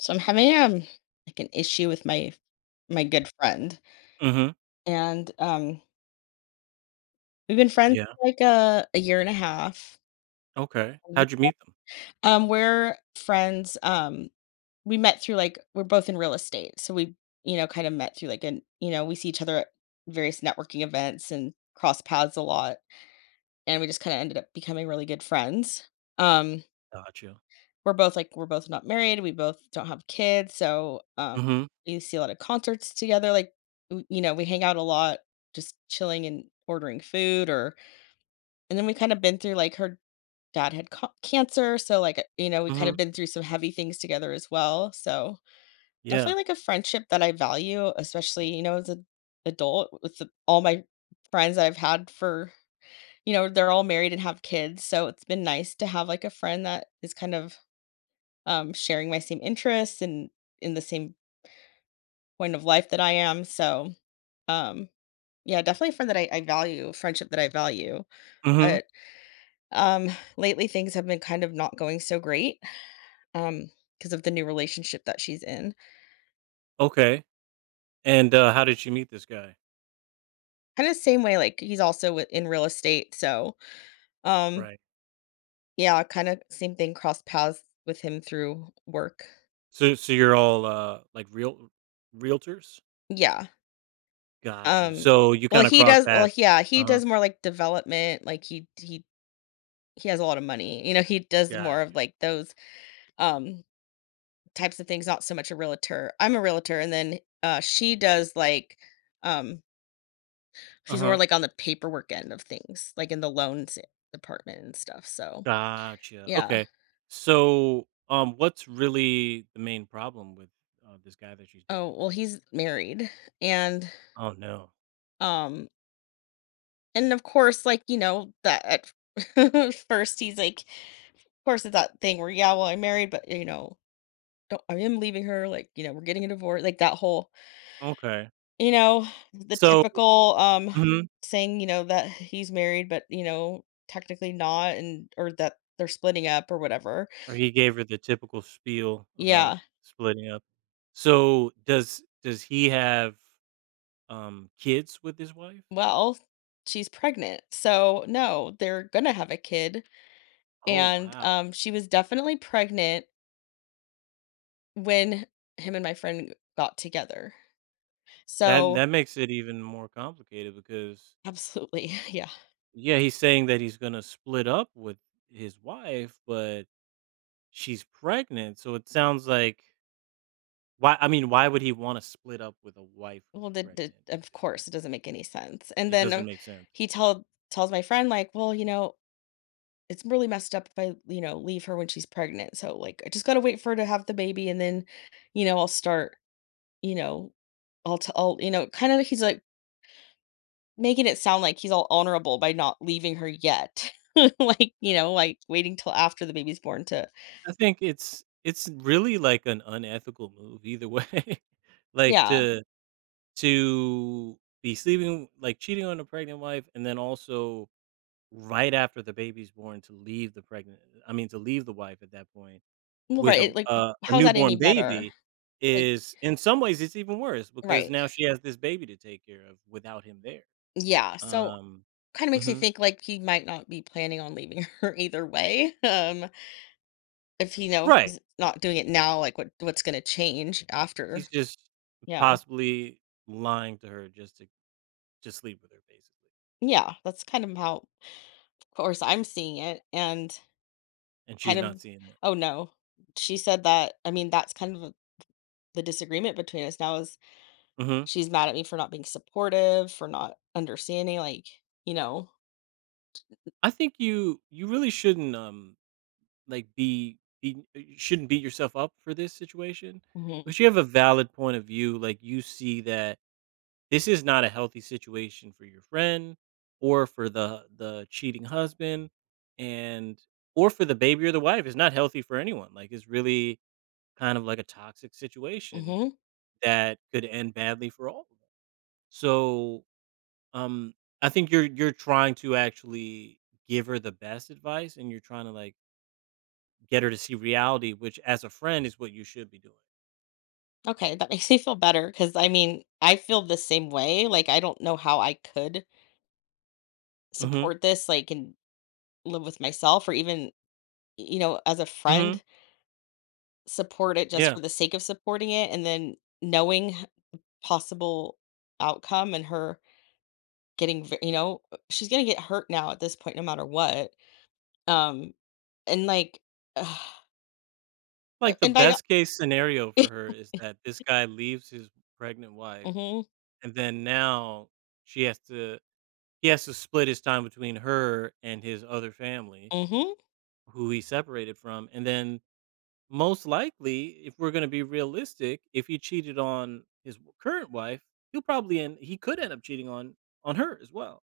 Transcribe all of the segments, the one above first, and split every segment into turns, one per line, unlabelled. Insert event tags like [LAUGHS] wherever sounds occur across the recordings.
So I'm having like an issue with my my good friend,
Mhm.
and um we've been friends
Yeah.
for like a year and a half.
Okay. How'd you meet them?
We're friends. We met through like we're both in real estate, so we you know, kind of met through like an you know we see each other at various networking events and cross paths a lot, and we just kind of ended up becoming really good friends. Um,
Gotcha.
We're both, like we're both not married, we both don't have kids, so,
Mhm.
we see a lot of concerts together, like, we hang out a lot just chilling and ordering food or and then we kinda been through, like her dad had ca cancer, so, like, you know, we kinda
Mhm.
been through some heavy things together as well, so
Yeah.
definitely, like, a friendship that I value, especially, you know, as an adult with the all my friends that I've had for you know, they're all married and have kids, so it's been nice to have, like, a friend that is kind of sharing my same interests and in the same point of life that I am. So, um, yeah, definitely a friend that I value, friendship that I value.
Mhm.
But um, lately, things have been kind of not going so great um, because of the new relationship that she's in.
Okay. And, how did you meet this guy?
Kind of same way, like he's also in real estate. So, um,
Right.
yeah, kind of same thing. Crossed paths with him through work.
So you're all, like, realtors?
Yeah.
Got you.
Um,
So you
well,
kinda
he
cross
does. Well,
paths.
yeah, he
Uh-huh.
does more like development. Like he he has a lot of money. You know, he does
Got
more of
you.
like those um types of things, not so much a realtor. I'm a realtor and then she does like um she's more
Uh-huh.
like on the paperwork end of things, like in the loans department and stuff. So
Gotcha.
yeah.
Okay. So, what's really the main problem with, this guy that she's
Oh,
dating?
well, he's married and
Oh, no.
um and of course like you know that at [LAUGHS] first he's like of course it's that thing where, yeah, well, I'm married, but you know, don't I am leaving her, like you know we're getting a divorce, like that whole,
Okay.
you know, the
So.
typical,
Mhm.
saying, you know, that he's married, but, you know, technically not, and or that they're splitting up or whatever.
Or he gave her the typical spiel about
Yeah.
splitting up. So, does he have, kids with his wife?
Well, she's pregnant. So, no, they're gonna have a kid,
Oh,
and,
wow.
she was definitely pregnant when him and my friend got together.
That
So
that makes it even more complicated because,
absolutely, [LAUGHS] yeah.
yeah, he's saying that he's gonna split up with his wife, but she's pregnant, so it sounds like why would he wanna split up with a wife who's
Well, the
pregnant at
of
this
course,
point?
it doesn't make any sense. And
It
then,
doesn't make sense.
he told tells my friend, like, "Well, you know, it's really messed up if I, you know, leave her when she's pregnant. So like I just gotta wait for her to have the baby and then, you know, I'll start, you know, I'll, you know, kind of he's like making it sound like he's all honorable by not leaving her yet." [LAUGHS] Like, you know, like waiting till after the baby's born to,
I think it's really, like, an unethical move either way. [LAUGHS] Like,
yeah.
to be sleeping like cheating on a pregnant wife and then also right after the baby's born to leave the pregnant I mean to leave the wife at that point
Well,
with
right. It, like,
a
how's that any
newborn
better?
baby
Like,
is in some ways it's even worse because
right.
now she has this baby to take care of without him there.
Yeah. So
Um
kind of makes me
mhm.
think like he might not be planning on leaving [LAUGHS] her either way. If he know if
Right.
he's not doing it now, like what's gonna change after?
He's just
Yeah.
possibly lying to her just to just sleep with her basically,
Yeah, that's kind of how of course I'm seeing it, and
and
kind
she's
of,
not seeing it.
oh no. She said that, I mean, that's kind of the disagreement between us now is
Mhm.
she's mad at me for not being supportive, for not understanding, like, you know.
I think you really shouldn't, um, like, be you shouldn't beat yourself up for this situation,
Mhm.
but you have a valid point of view, like, you see that this is not a healthy situation for your friend or for the cheating husband and or for the baby or the wife, it's not healthy for anyone, like, it's really kind of like a toxic situation
Mhm.
that could end badly for all of them. So, um, I think you're trying to actually give her the best advice, and you're trying to, like, get her to see reality, which as a friend is what you should be doing.
Okay, that [LAUGHS] makes me feel better cuz I mean, I feel the same way. Like I don't know how I could
Mm. Mhm.
support this, like, and live with myself or even, you know, as a
Mm. Mhm.
friend support it just
Yeah.
for the sake of supporting it and then knowing possible outcome and her you know, she's gonna get hurt now at this point no matter what, um and like [SIGHS]
Like the
and by
best case scenario
[LAUGHS]
for her is that this guy leaves his pregnant wife
mm-hmm,
and then now she has to he has to split his time between her and his other family
mm-hmm,
who he separated from, and then most likely, if we're going to be realistic, if he cheated on his w- current wife, he could end up cheating on her as well,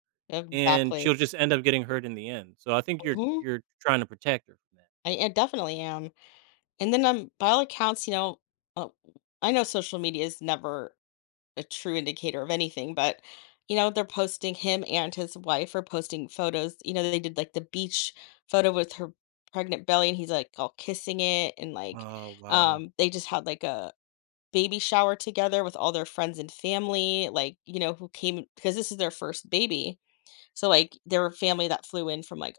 and
exactly,
she'll just end up getting hurt in the end. So I think you're
mm-hmm,
you're trying to protect her from.
I definitely am, and then by all accounts, you know, uh, I know social media is never a true indicator of anything, but you know, they're posting, him and his wife are posting photos. You know, they did like the beach photo with her pregnant belly and he's like all kissing it and like
Oh, wow.
they just had like a baby shower together with all their friends and family, like, you know, who came because this is their first baby. So like there were family that flew in from like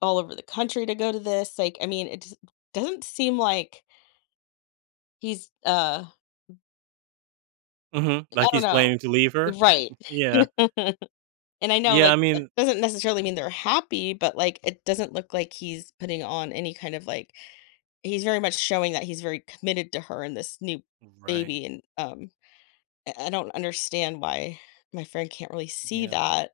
all over the country to go to this. Like, I mean, it just doesn't seem like he's
Mhm,
I
like
don't
he's
know.
planning to leave her?
Right.
[LAUGHS] Yeah.
[LAUGHS] And I know,
Yeah,
like,
I
that
mean.
doesn't necessarily mean they're happy, but, like, it doesn't look like he's putting on any kind of, like, he's very much showing that he's very committed to her and this new
Right.
baby, and, I don't understand why my friend can't really see
Yeah.
that,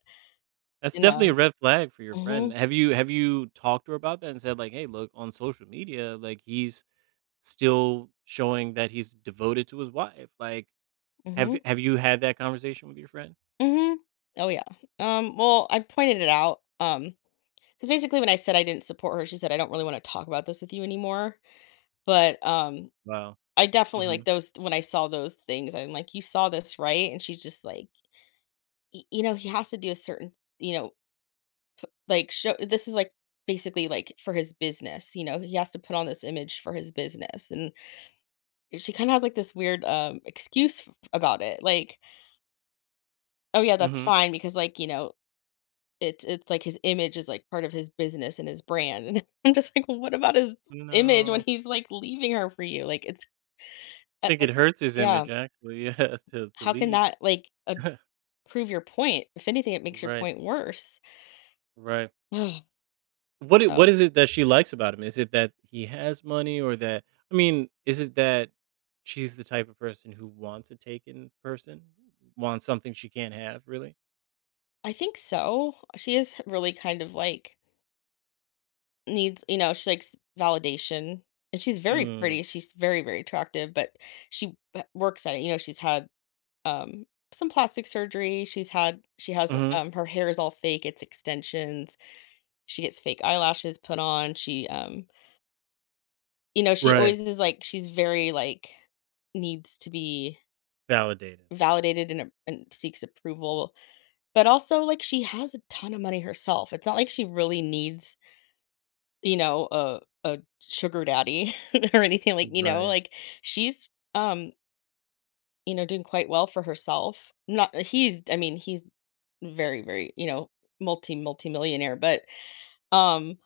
That's
and,
definitely a red flag for your friend.
mhm,
Have you talked to her about that and said like, "Hey, look, on social media, like he's still showing that he's devoted to his wife." Like, have
mhm,
have you had that conversation with your friend?
mhm. Oh, yeah. Well, I pointed it out, because basically when I said I didn't support her, she said, "I don't really wanna talk about this with you anymore," but,
Wow.
I definitely like,
Mhm.
those when I saw those things, I'm like, "You saw this, right?" And she's just like, you know, he has to do a certain, you know, like show this is like basically like for his business, you know, he has to put on this image for his business, and she kind of has like this weird excuse about it like, oh yeah, that's
Mhm.
fine because like you know it's like his image is like part of his business and his brand, [LAUGHS] and I'm just like, well, what about his image when
No.
he's like leaving her for you, like it's uh,
I think
uh,
it hurts his
yeah,
image actually, [LAUGHS] yeah, to
how can
leave.
that like
[LAUGHS]
prove your point, if anything it makes your
Right.
point worse.
Right.
[SIGHS]
What
So
is it that she likes about him? Is it that he has money or that is it that she's the type of person who wants a taken person? Wants something she can't have, really?
I think so. She is really kind of like needs, you know, she likes validation, and she's very
Mm.
pretty. She's very, very attractive, but works at it. You know, she's had um some plastic surgery. She's had, she has,
Mhm.
um, her hair is all fake, it's extensions. She gets fake eyelashes put on. She you know, she
Right.
always is like she's very like needs to be
Validated.
validated and, and seeks approval, but also like she has a ton of money herself, it's not like she really needs, you know, a sugar daddy [LAUGHS] or anything, like, you know,
Right.
like she's um, you know, doing quite well for herself. Not he's, I mean, he's very, very, you know, multi millionaire, but um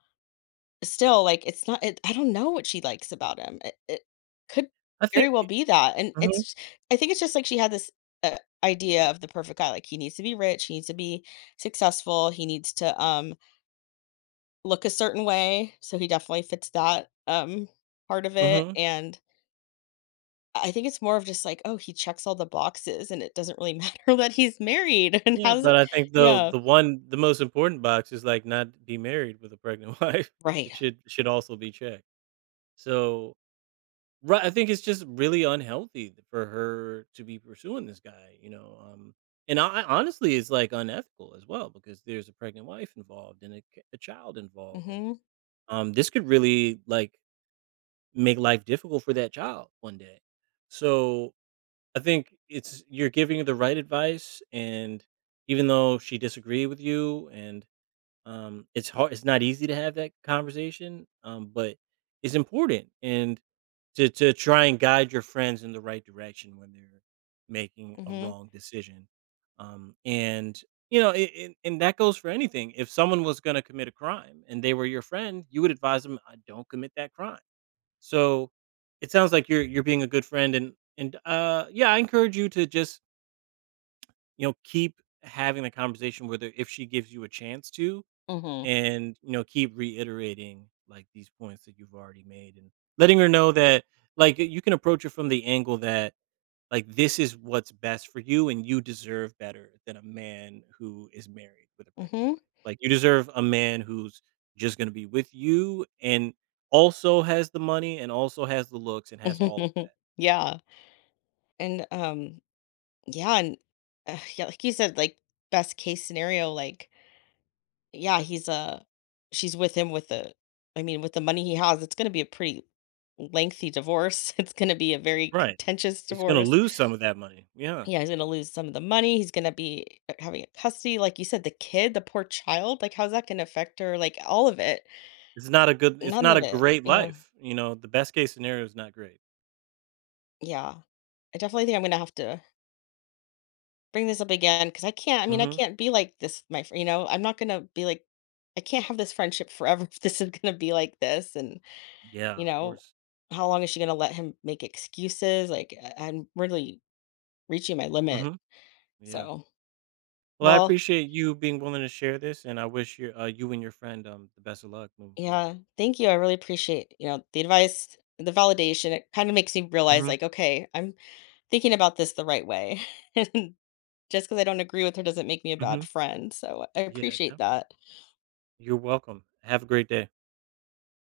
still, like, it's not it, I don't know what she likes about him. It could
I
very
think
well
it-
be that. And
Mhm.
it's, I think it's just like she had this uh, idea of the perfect guy, like he needs to be rich, he needs to be successful, he needs to look a certain way, so he definitely fits that, part of it,
Mhm.
and I think it's more of just like, "Oh, he checks all the boxes, and it doesn't really matter [LAUGHS] that he's married and
Yeah,
has"
but
it.
I think
Yeah.
the most important box is like not be married with a pregnant [LAUGHS] wife. But
Right.
It should also be checked. So. Right, I think it's just really unhealthy for her to be pursuing this guy, you know. And I honestly, it's like unethical as well because there's a pregnant wife involved and a, a child involved, and,
Mhm,
this could really like make life difficult for that child one day. So I think it's you're giving her the right advice, and even though she disagreed with you, and, it's not easy to have that conversation, but it's important and to try and guide your friends in the right direction when they're making a
mhm,
wrong decision. And you know, and that goes for anything. If someone was going to commit a crime and they were your friend, you would advise them, "I don't commit that crime." So it sounds like you're being a good friend, and yeah, I encourage you to just you know keep having the conversation with her if she gives you a chance to,
mhm,
and you know keep reiterating like these points that you've already made and letting her know that like you can approach it from the angle that like this is what's best for you and you deserve better than a man who is married with a pregnant
mhm.
wife, like you deserve a man who's just going to be with you and also has the money and also has the looks and has all of that.
[LAUGHS] Yeah, and, yeah, and, yeah, like you said, like, best case scenario, like, yeah, he's, she's with him with the, I mean, with the money he has, it's gonna be a pretty lengthy divorce. [LAUGHS] It's gonna be a very
Right,
contentious
he's going to
divorce.
lose some of that money, yeah.
Yeah, he's gonna lose some of the money. He's gonna be having a custody, like you said, the kid, the poor child. Like, how's that gonna affect her? Like, all of it,
It's
none
not
of
a
it.
great
Yeah,
life, you know, the best case scenario is not great.
yeah. I definitely think I'm gonna have to bring this up again because I can't. I mean, I
Hmm.
can't be like this, my. Friend. You know, I'm not gonna be like. I can't have this friendship forever [LAUGHS] if this is gonna be like this. And
Yeah,
you
of
know,
course.
how long is she gonna let him make excuses? Like, I'm really reaching my limit.
Mhm. Yeah.
So,
Well, I
well,
appreciate you being willing to share this, and I wish you, you and your friend, the best of luck moving forward.
yeah, thank you. I really appreciate, you know, the advice, the validation. It kind of makes me realize
Mhm.
like, okay, I'm thinking about this the right way. [LAUGHS] And just because I don't agree with her doesn't make me a bad
Mhm.
friend. So I
Yeah,
appreciate
definitely.
that.
You're welcome. Have a great day.